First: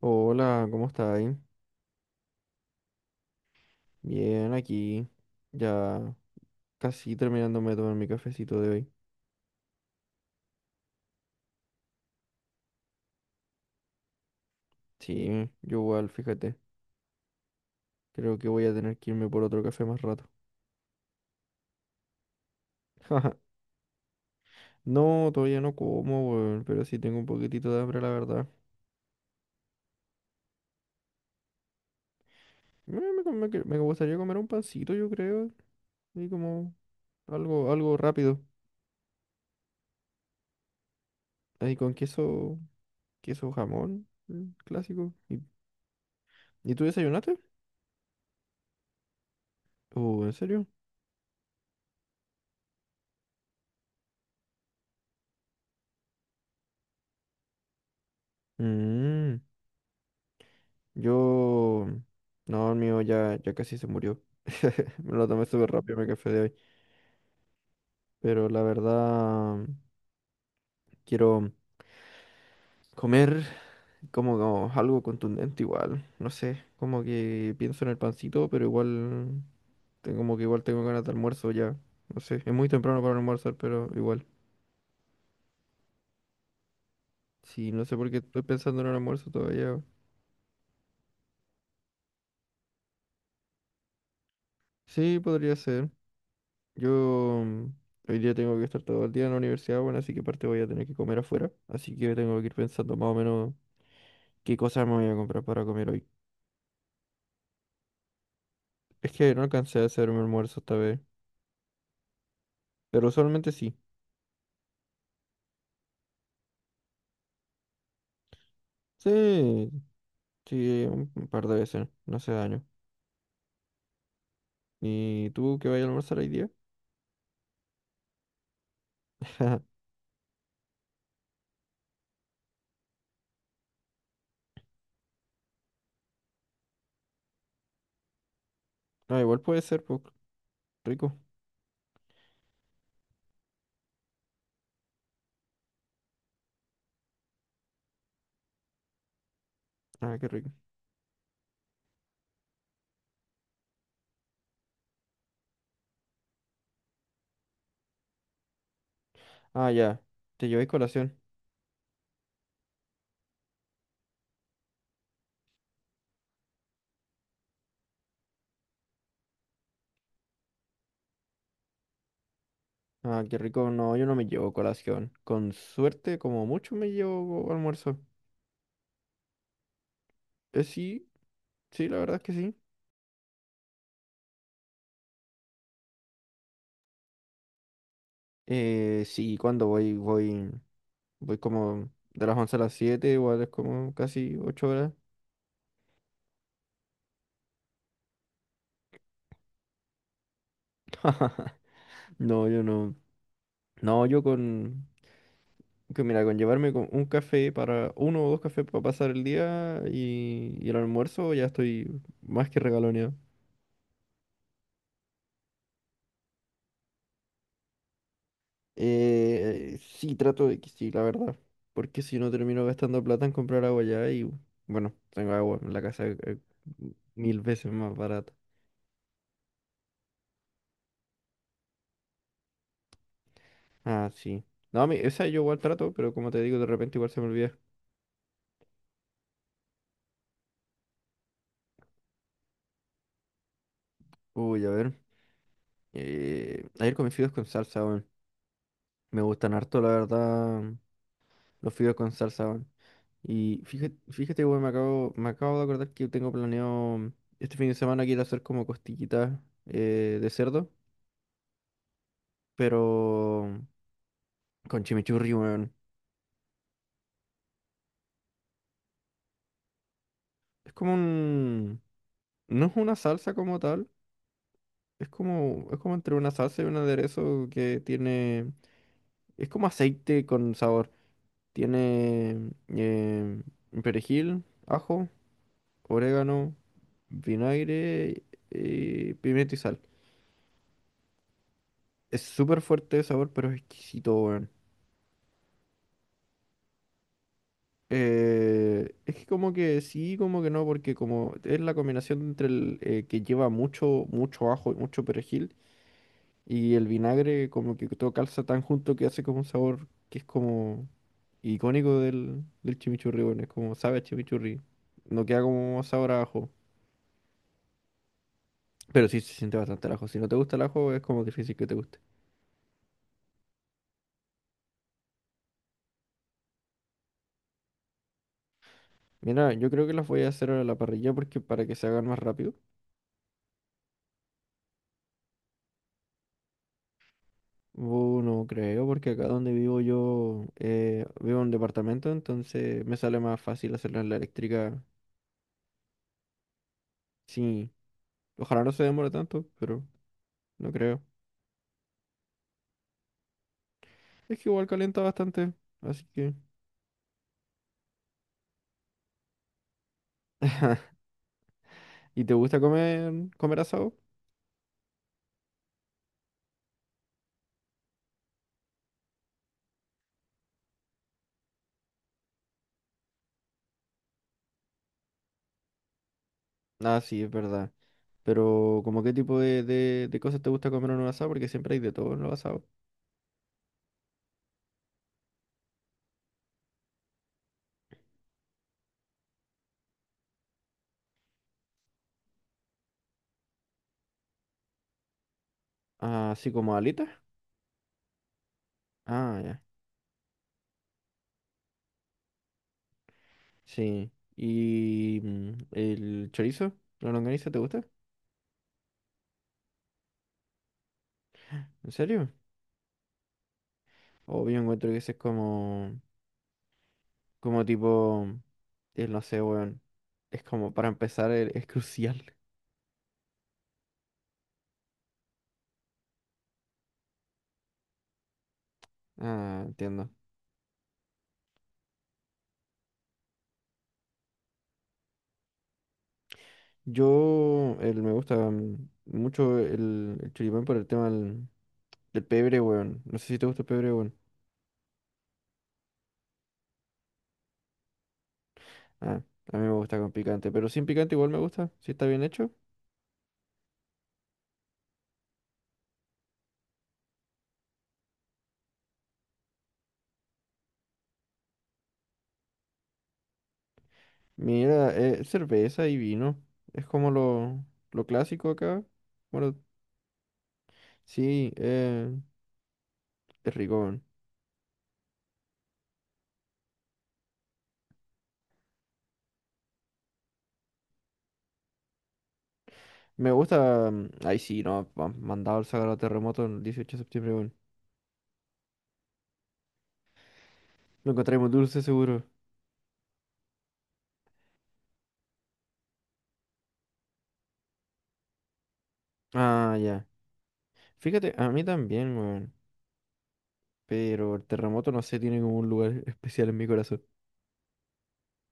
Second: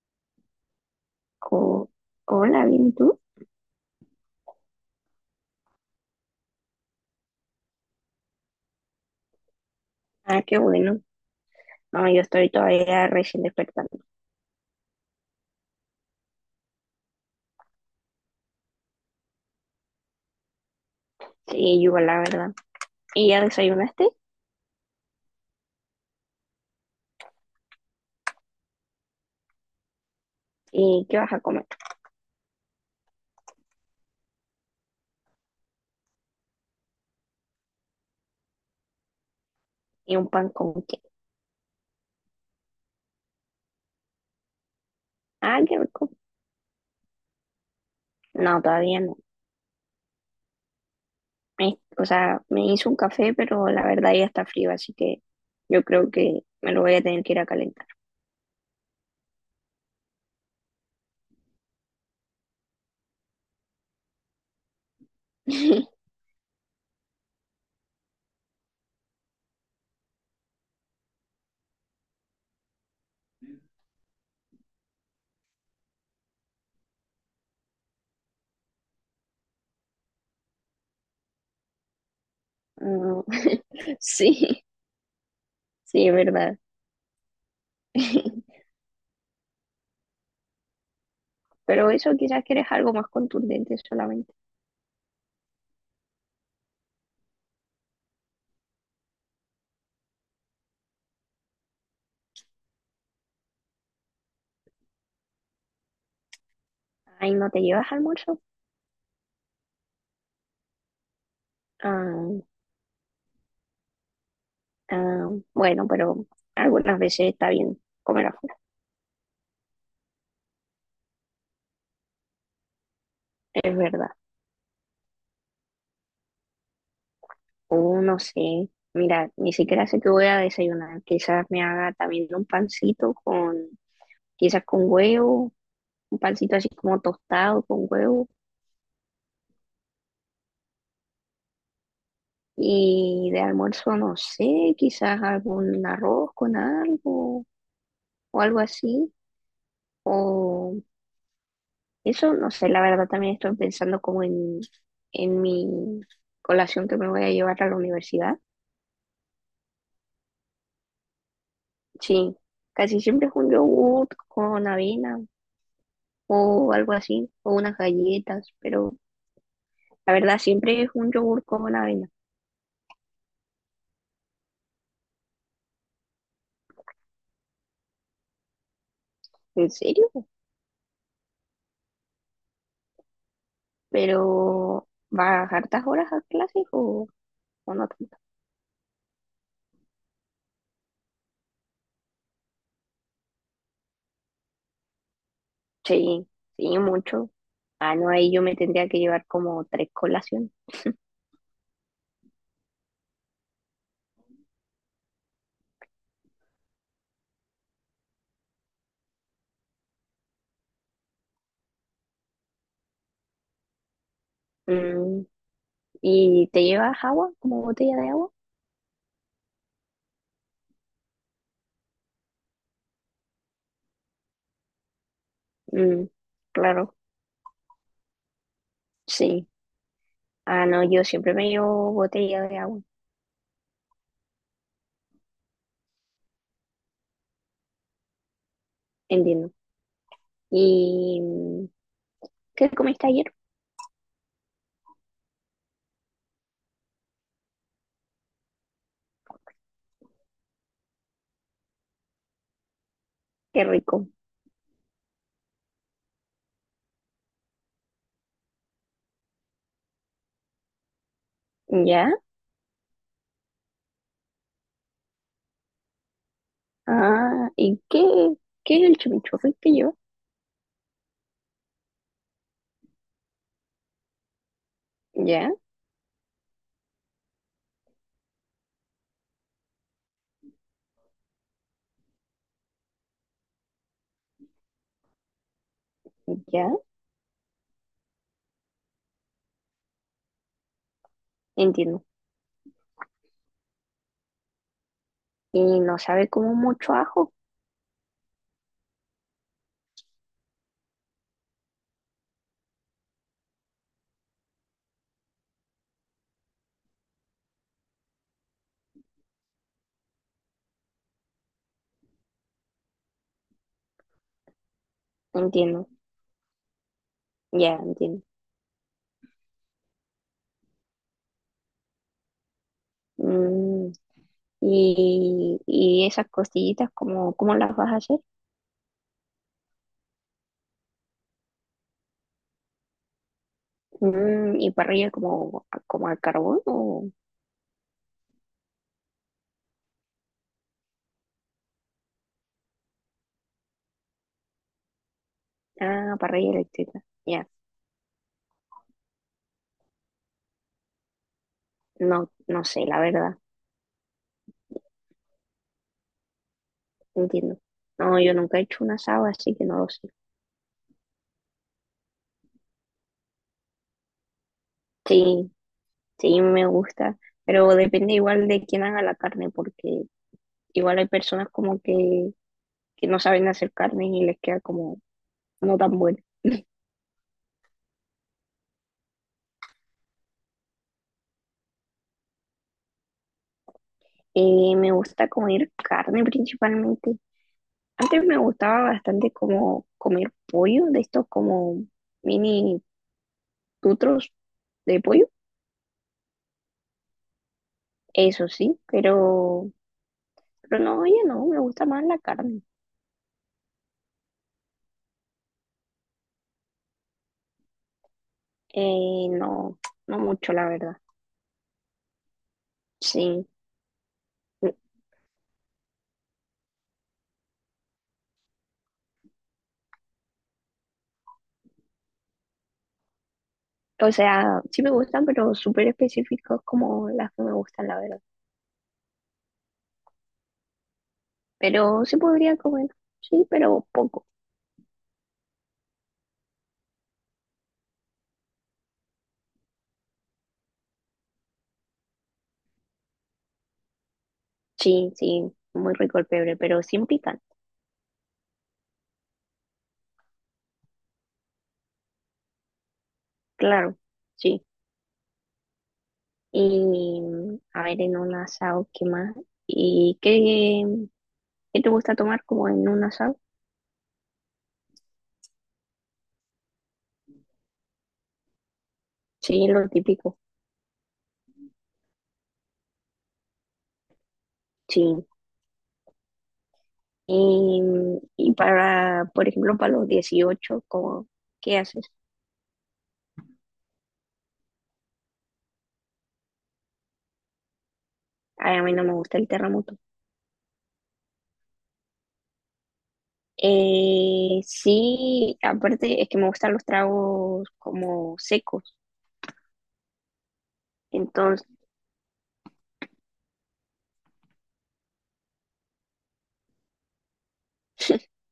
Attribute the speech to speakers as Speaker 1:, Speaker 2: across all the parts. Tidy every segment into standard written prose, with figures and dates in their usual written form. Speaker 1: Hola, ¿cómo estáis?
Speaker 2: Oh, hola, bien, ¿y tú?
Speaker 1: Bien, aquí. Ya casi terminándome de tomar mi cafecito de hoy.
Speaker 2: Ah, qué bueno. No, yo estoy todavía recién despertando.
Speaker 1: Sí, yo igual, fíjate. Creo que voy a tener que irme por otro café más rato.
Speaker 2: Sí, yo la verdad. ¿Y ya desayunaste?
Speaker 1: No, todavía no como, weón, pero sí tengo un poquitito de hambre, la verdad.
Speaker 2: ¿Y qué vas a comer?
Speaker 1: Me gustaría comer un pancito, yo creo. Y como algo, algo rápido.
Speaker 2: ¿Y un pan con qué?
Speaker 1: Ahí con queso, queso jamón, mm, clásico.
Speaker 2: Ah, qué rico.
Speaker 1: Y tú desayunaste?
Speaker 2: No, todavía no.
Speaker 1: ¿En serio?
Speaker 2: O sea, me hice un café, pero la verdad ya está frío, así que yo creo que me lo voy a tener que ir a calentar.
Speaker 1: Mmm. Yo, no, el mío ya, casi se murió. Me lo tomé súper rápido mi café de hoy. Pero la verdad, quiero comer como, como algo contundente igual. No sé, como que pienso en el pancito, pero igual, tengo, como que igual tengo ganas de almuerzo ya. No sé, es muy temprano para
Speaker 2: Mm,
Speaker 1: almorzar, pero igual.
Speaker 2: sí, sí, es verdad.
Speaker 1: Sí, no sé por qué estoy pensando en el almuerzo todavía.
Speaker 2: Pero eso quizás quieres algo más contundente solamente.
Speaker 1: Sí, podría ser. Yo hoy día tengo que estar todo el día en la universidad, bueno, así que aparte voy a tener que comer afuera. Así que tengo que ir pensando más o menos qué cosas me voy a comprar para comer hoy.
Speaker 2: Ay, ¿no te llevas almuerzo?
Speaker 1: Es que no alcancé a hacer mi almuerzo esta vez,
Speaker 2: Ah.
Speaker 1: pero usualmente sí.
Speaker 2: Ah, bueno, pero algunas veces está bien comer afuera,
Speaker 1: Sí, sí, un par de veces, no hace daño.
Speaker 2: es verdad.
Speaker 1: ¿Y tú qué vayas a almorzar hoy día?
Speaker 2: O no sé, mira, ni siquiera sé qué voy a desayunar. Quizás me haga también un pancito quizás con huevo, un pancito así como tostado con huevo.
Speaker 1: No, igual puede ser, pues, rico.
Speaker 2: Y de almuerzo, no sé, quizás algún arroz con algo o algo así.
Speaker 1: Ah, qué rico.
Speaker 2: O eso, no sé, la verdad también estoy pensando como en mi colación que me voy a llevar a la universidad.
Speaker 1: Ah, ya, te llevé colación.
Speaker 2: Sí, casi siempre es un yogur con avena o algo así, o unas galletas, pero la verdad siempre es un yogur con avena.
Speaker 1: Ah, qué rico. No, yo no me llevo colación. Con suerte, como mucho me llevo almuerzo.
Speaker 2: ¿En serio?
Speaker 1: Sí, sí, la verdad es que sí.
Speaker 2: ¿Pero vas hartas horas a clases o no tanto?
Speaker 1: Sí, cuando voy, como de las 11 a las siete, igual es como casi 8 horas.
Speaker 2: Sí, sí, mucho. Ah, no, ahí yo me tendría que llevar como tres colaciones.
Speaker 1: No, yo no. No, yo con, que mira, con llevarme con un café para, uno o dos cafés para pasar el día y el almuerzo, ya estoy más que regaloneado.
Speaker 2: Mm, ¿y te llevas agua, como botella de agua?
Speaker 1: Sí, trato de que sí, la verdad. Porque si no termino gastando plata en comprar agua ya y, bueno, tengo agua en la casa
Speaker 2: Mm, claro,
Speaker 1: mil veces más barata.
Speaker 2: sí. Ah, no, yo siempre me llevo botella de agua,
Speaker 1: Ah, sí. No, a mí, esa yo igual trato, pero como te digo, de repente igual se me olvida.
Speaker 2: entiendo. ¿Y qué comiste ayer?
Speaker 1: Uy, a ver. Ayer comí fideos con salsa, weón. Me gustan harto, la verdad, mm, los fideos con salsa, weón. Y
Speaker 2: Qué
Speaker 1: fíjate,
Speaker 2: rico.
Speaker 1: fíjate, weón, me acabo de acordar que tengo planeado este fin de semana quiero hacer como costillitas de cerdo,
Speaker 2: ¿Ya?
Speaker 1: pero con chimichurri, weón.
Speaker 2: Ah, ¿y qué es el chimichurri que lleva?
Speaker 1: Es como un... No es una salsa como tal,
Speaker 2: ¿Ya?
Speaker 1: es como entre una salsa y un aderezo que tiene... Es como aceite con sabor. Tiene eh, perejil, ajo, orégano,
Speaker 2: ¿Ya?
Speaker 1: vinagre, pimienta y sal.
Speaker 2: Entiendo.
Speaker 1: Es súper fuerte de sabor, pero es exquisito, weón.
Speaker 2: Y no sabe como mucho ajo.
Speaker 1: Es que como que sí, como que no, porque como es la combinación entre el que lleva mucho, mucho ajo y mucho perejil y el vinagre, como que todo calza tan junto que hace como un sabor que es como icónico del, del chimichurri, bueno, es como sabe a chimichurri, no queda como
Speaker 2: Entiendo.
Speaker 1: sabor a ajo,
Speaker 2: Ya, entiendo.
Speaker 1: pero sí se siente bastante el ajo. Si no te gusta el ajo, es como difícil que te guste.
Speaker 2: Mm, y esas costillitas, ¿cómo las vas a hacer?
Speaker 1: Mira, yo creo que las voy a hacer a la parrilla porque para que se hagan más rápido.
Speaker 2: ¿Y parrilla como al carbón o...?
Speaker 1: No creo, porque acá donde vivo yo vivo en un departamento, entonces me sale más fácil hacerlas en la eléctrica.
Speaker 2: Ah, parrilla eléctrica. Ya.
Speaker 1: Sí, ojalá no se demore tanto, pero no creo.
Speaker 2: No, no sé, la verdad.
Speaker 1: Es que igual calienta bastante, así que...
Speaker 2: Entiendo. No, yo nunca he hecho un asado, así que no lo sé.
Speaker 1: ¿Y te gusta comer, comer asado?
Speaker 2: Sí, sí, me gusta, pero depende igual de quién haga la carne, porque igual hay personas como que no saben hacer carne y les queda como no tan buena.
Speaker 1: Ah, sí, es verdad. Pero, ¿como qué tipo de cosas te gusta comer en un asado? Porque siempre hay de todo en los asados.
Speaker 2: Me gusta comer carne principalmente. Antes me gustaba bastante como comer pollo, de estos como mini tutros de pollo,
Speaker 1: Ah, así como alitas.
Speaker 2: eso sí,
Speaker 1: Ah, ya.
Speaker 2: pero no, oye, no, me gusta más la carne.
Speaker 1: Sí. ¿Y el chorizo? ¿La longaniza te gusta?
Speaker 2: No, no mucho, la verdad.
Speaker 1: ¿En serio?
Speaker 2: Sí.
Speaker 1: O yo encuentro que ese es como, como tipo, no sé, weón. Es como, para empezar, es crucial.
Speaker 2: O sea, sí me gustan, pero súper específicos como las que me gustan, la verdad.
Speaker 1: Ah, entiendo.
Speaker 2: Pero sí podría comer, sí, pero poco.
Speaker 1: Yo, el, me gusta mucho el choripán por el tema del, del pebre, weón. No sé si te gusta el pebre, weón.
Speaker 2: Sí, sí, muy rico el pebre, pero sin picar,
Speaker 1: Ah, a mí me gusta con picante, pero sin picante igual me gusta, si está bien hecho.
Speaker 2: claro, sí. Y a ver, en un asado, ¿qué más? ¿Y qué te gusta tomar como en un asado?
Speaker 1: Mira, cerveza y vino. Es como lo clásico acá. Bueno,
Speaker 2: Sí, lo típico,
Speaker 1: sí, es rico, weón.
Speaker 2: sí. Y para, por ejemplo, para los 18 como, ¿qué haces?
Speaker 1: Me gusta. Ay, sí, no, mandado el sagrado terremoto el 18 de septiembre, weón.
Speaker 2: Ay, a mí no me gusta el terremoto.
Speaker 1: Lo encontré muy dulce, seguro.
Speaker 2: Sí, aparte es que me gustan los tragos como secos,
Speaker 1: Ah, ya. Fíjate, a mí
Speaker 2: entonces
Speaker 1: también, weón. Pero el terremoto, no sé, tiene como un lugar especial en mi corazón.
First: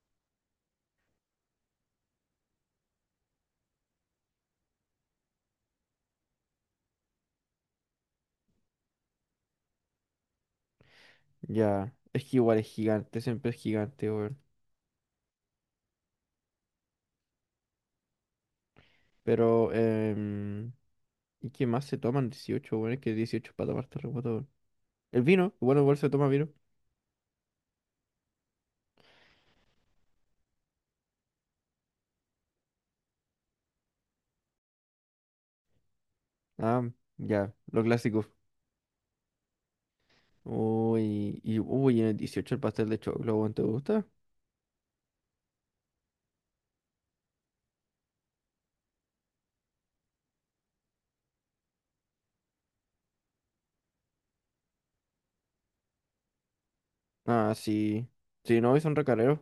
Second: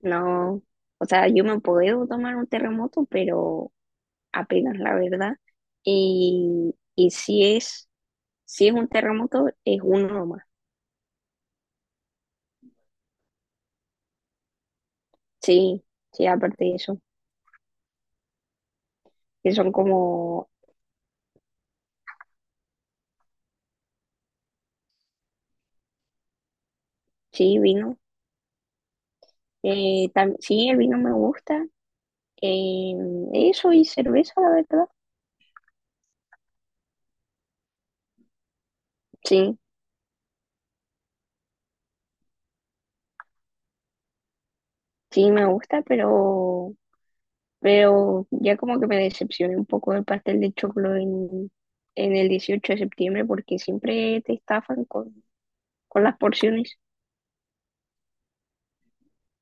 Speaker 2: no, o sea, yo me puedo tomar un terremoto, pero apenas la verdad. Y si es un terremoto, es uno más.
Speaker 1: Ya. Es que igual es gigante, siempre es gigante, weón.
Speaker 2: Sí, sí, aparte de eso, que son
Speaker 1: Pero,
Speaker 2: como,
Speaker 1: ¿y qué más se toman dieciocho, weón? Es que 18 para tomar terremoto, weón. El vino, bueno, igual se toma vino.
Speaker 2: sí, vino. Sí, el vino me gusta. eh, eso y cerveza, la verdad.
Speaker 1: Ah, ya, lo clásico.
Speaker 2: Sí,
Speaker 1: Uy, y uy, en el 18 el pastel de choclo, weón, ¿te gusta?
Speaker 2: sí, me gusta, pero ya como que me decepcioné un poco del pastel de choclo en, el 18 de septiembre porque siempre te estafan con las porciones.
Speaker 1: Ah, sí. Sí, no, y son recareros.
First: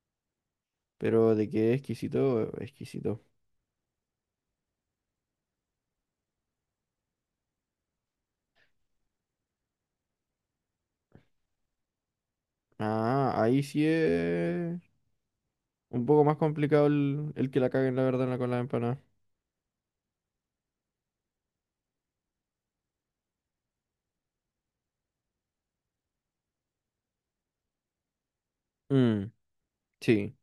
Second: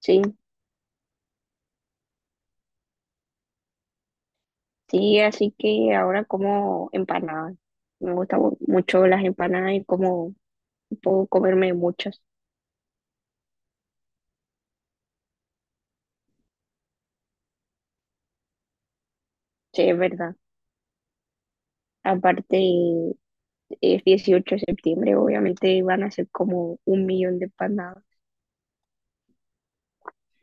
Speaker 2: Sí,
Speaker 1: Pero de qué exquisito, exquisito.
Speaker 2: sí, así que ahora como empanadas. Mucho las empanadas y como puedo comerme muchas.
Speaker 1: Ah, ahí sí es un poco más complicado el que la caguen, la verdad, en la- con la empanada.
Speaker 2: Sí, es verdad. Aparte, es 18 de septiembre, obviamente van a ser como un millón de empanadas.
Speaker 1: Mm, sí.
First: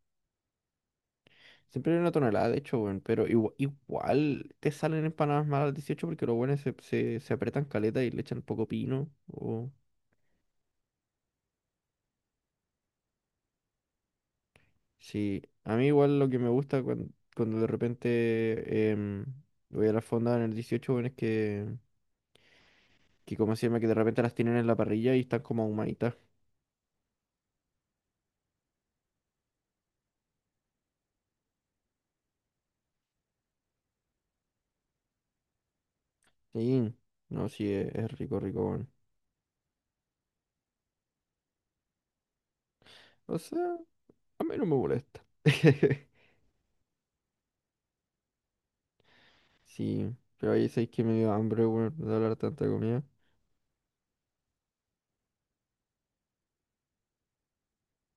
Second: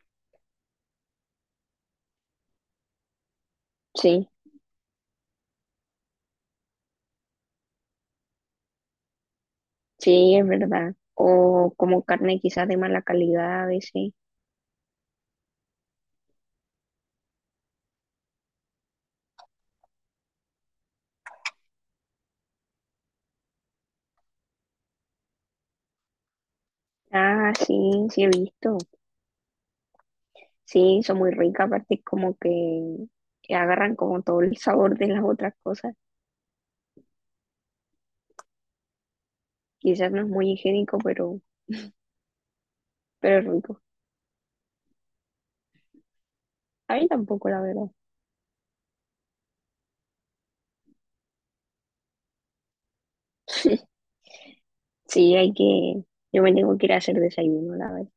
Speaker 1: Siempre hay una tonelada, de hecho, weón. Pero
Speaker 2: Sí,
Speaker 1: igual, te salen empanadas malas al 18 porque los buenos se, se, se apretan caleta y le echan poco pino. O
Speaker 2: sí, es verdad. O como carne quizás de mala calidad a veces.
Speaker 1: sí, a mí igual lo que me gusta cuando, cuando de repente voy a la fonda en el dieciocho, bueno, es que, ¿cómo se llama? Que de repente las tienen en la parrilla y están como ahumaditas.
Speaker 2: Ah, sí, sí he visto. Sí, son muy ricas, aparte como que agarran como todo el sabor de las otras cosas.
Speaker 1: Sí, no, sí, es rico, rico, bueno.
Speaker 2: Quizás no es muy higiénico,
Speaker 1: O
Speaker 2: pero es
Speaker 1: sea,
Speaker 2: rico.
Speaker 1: a mí no me molesta.
Speaker 2: A mí tampoco, la verdad.
Speaker 1: Sí, pero ahí sabéis que me dio hambre, bueno, de hablar tanta comida.
Speaker 2: Sí, hay que, yo me tengo que ir a hacer desayuno, la verdad.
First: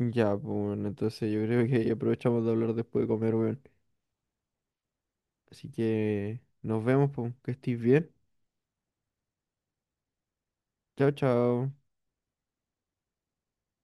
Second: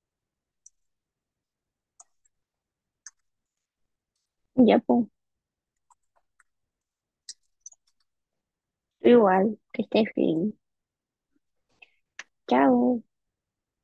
Speaker 1: Ya, pues, bueno, entonces yo creo que aprovechamos de hablar después de comer, bueno.
Speaker 2: Ya, pues,
Speaker 1: Así que nos vemos, pues, que estés bien.
Speaker 2: igual, que estés bien.
Speaker 1: Chao, chao.
Speaker 2: Chao.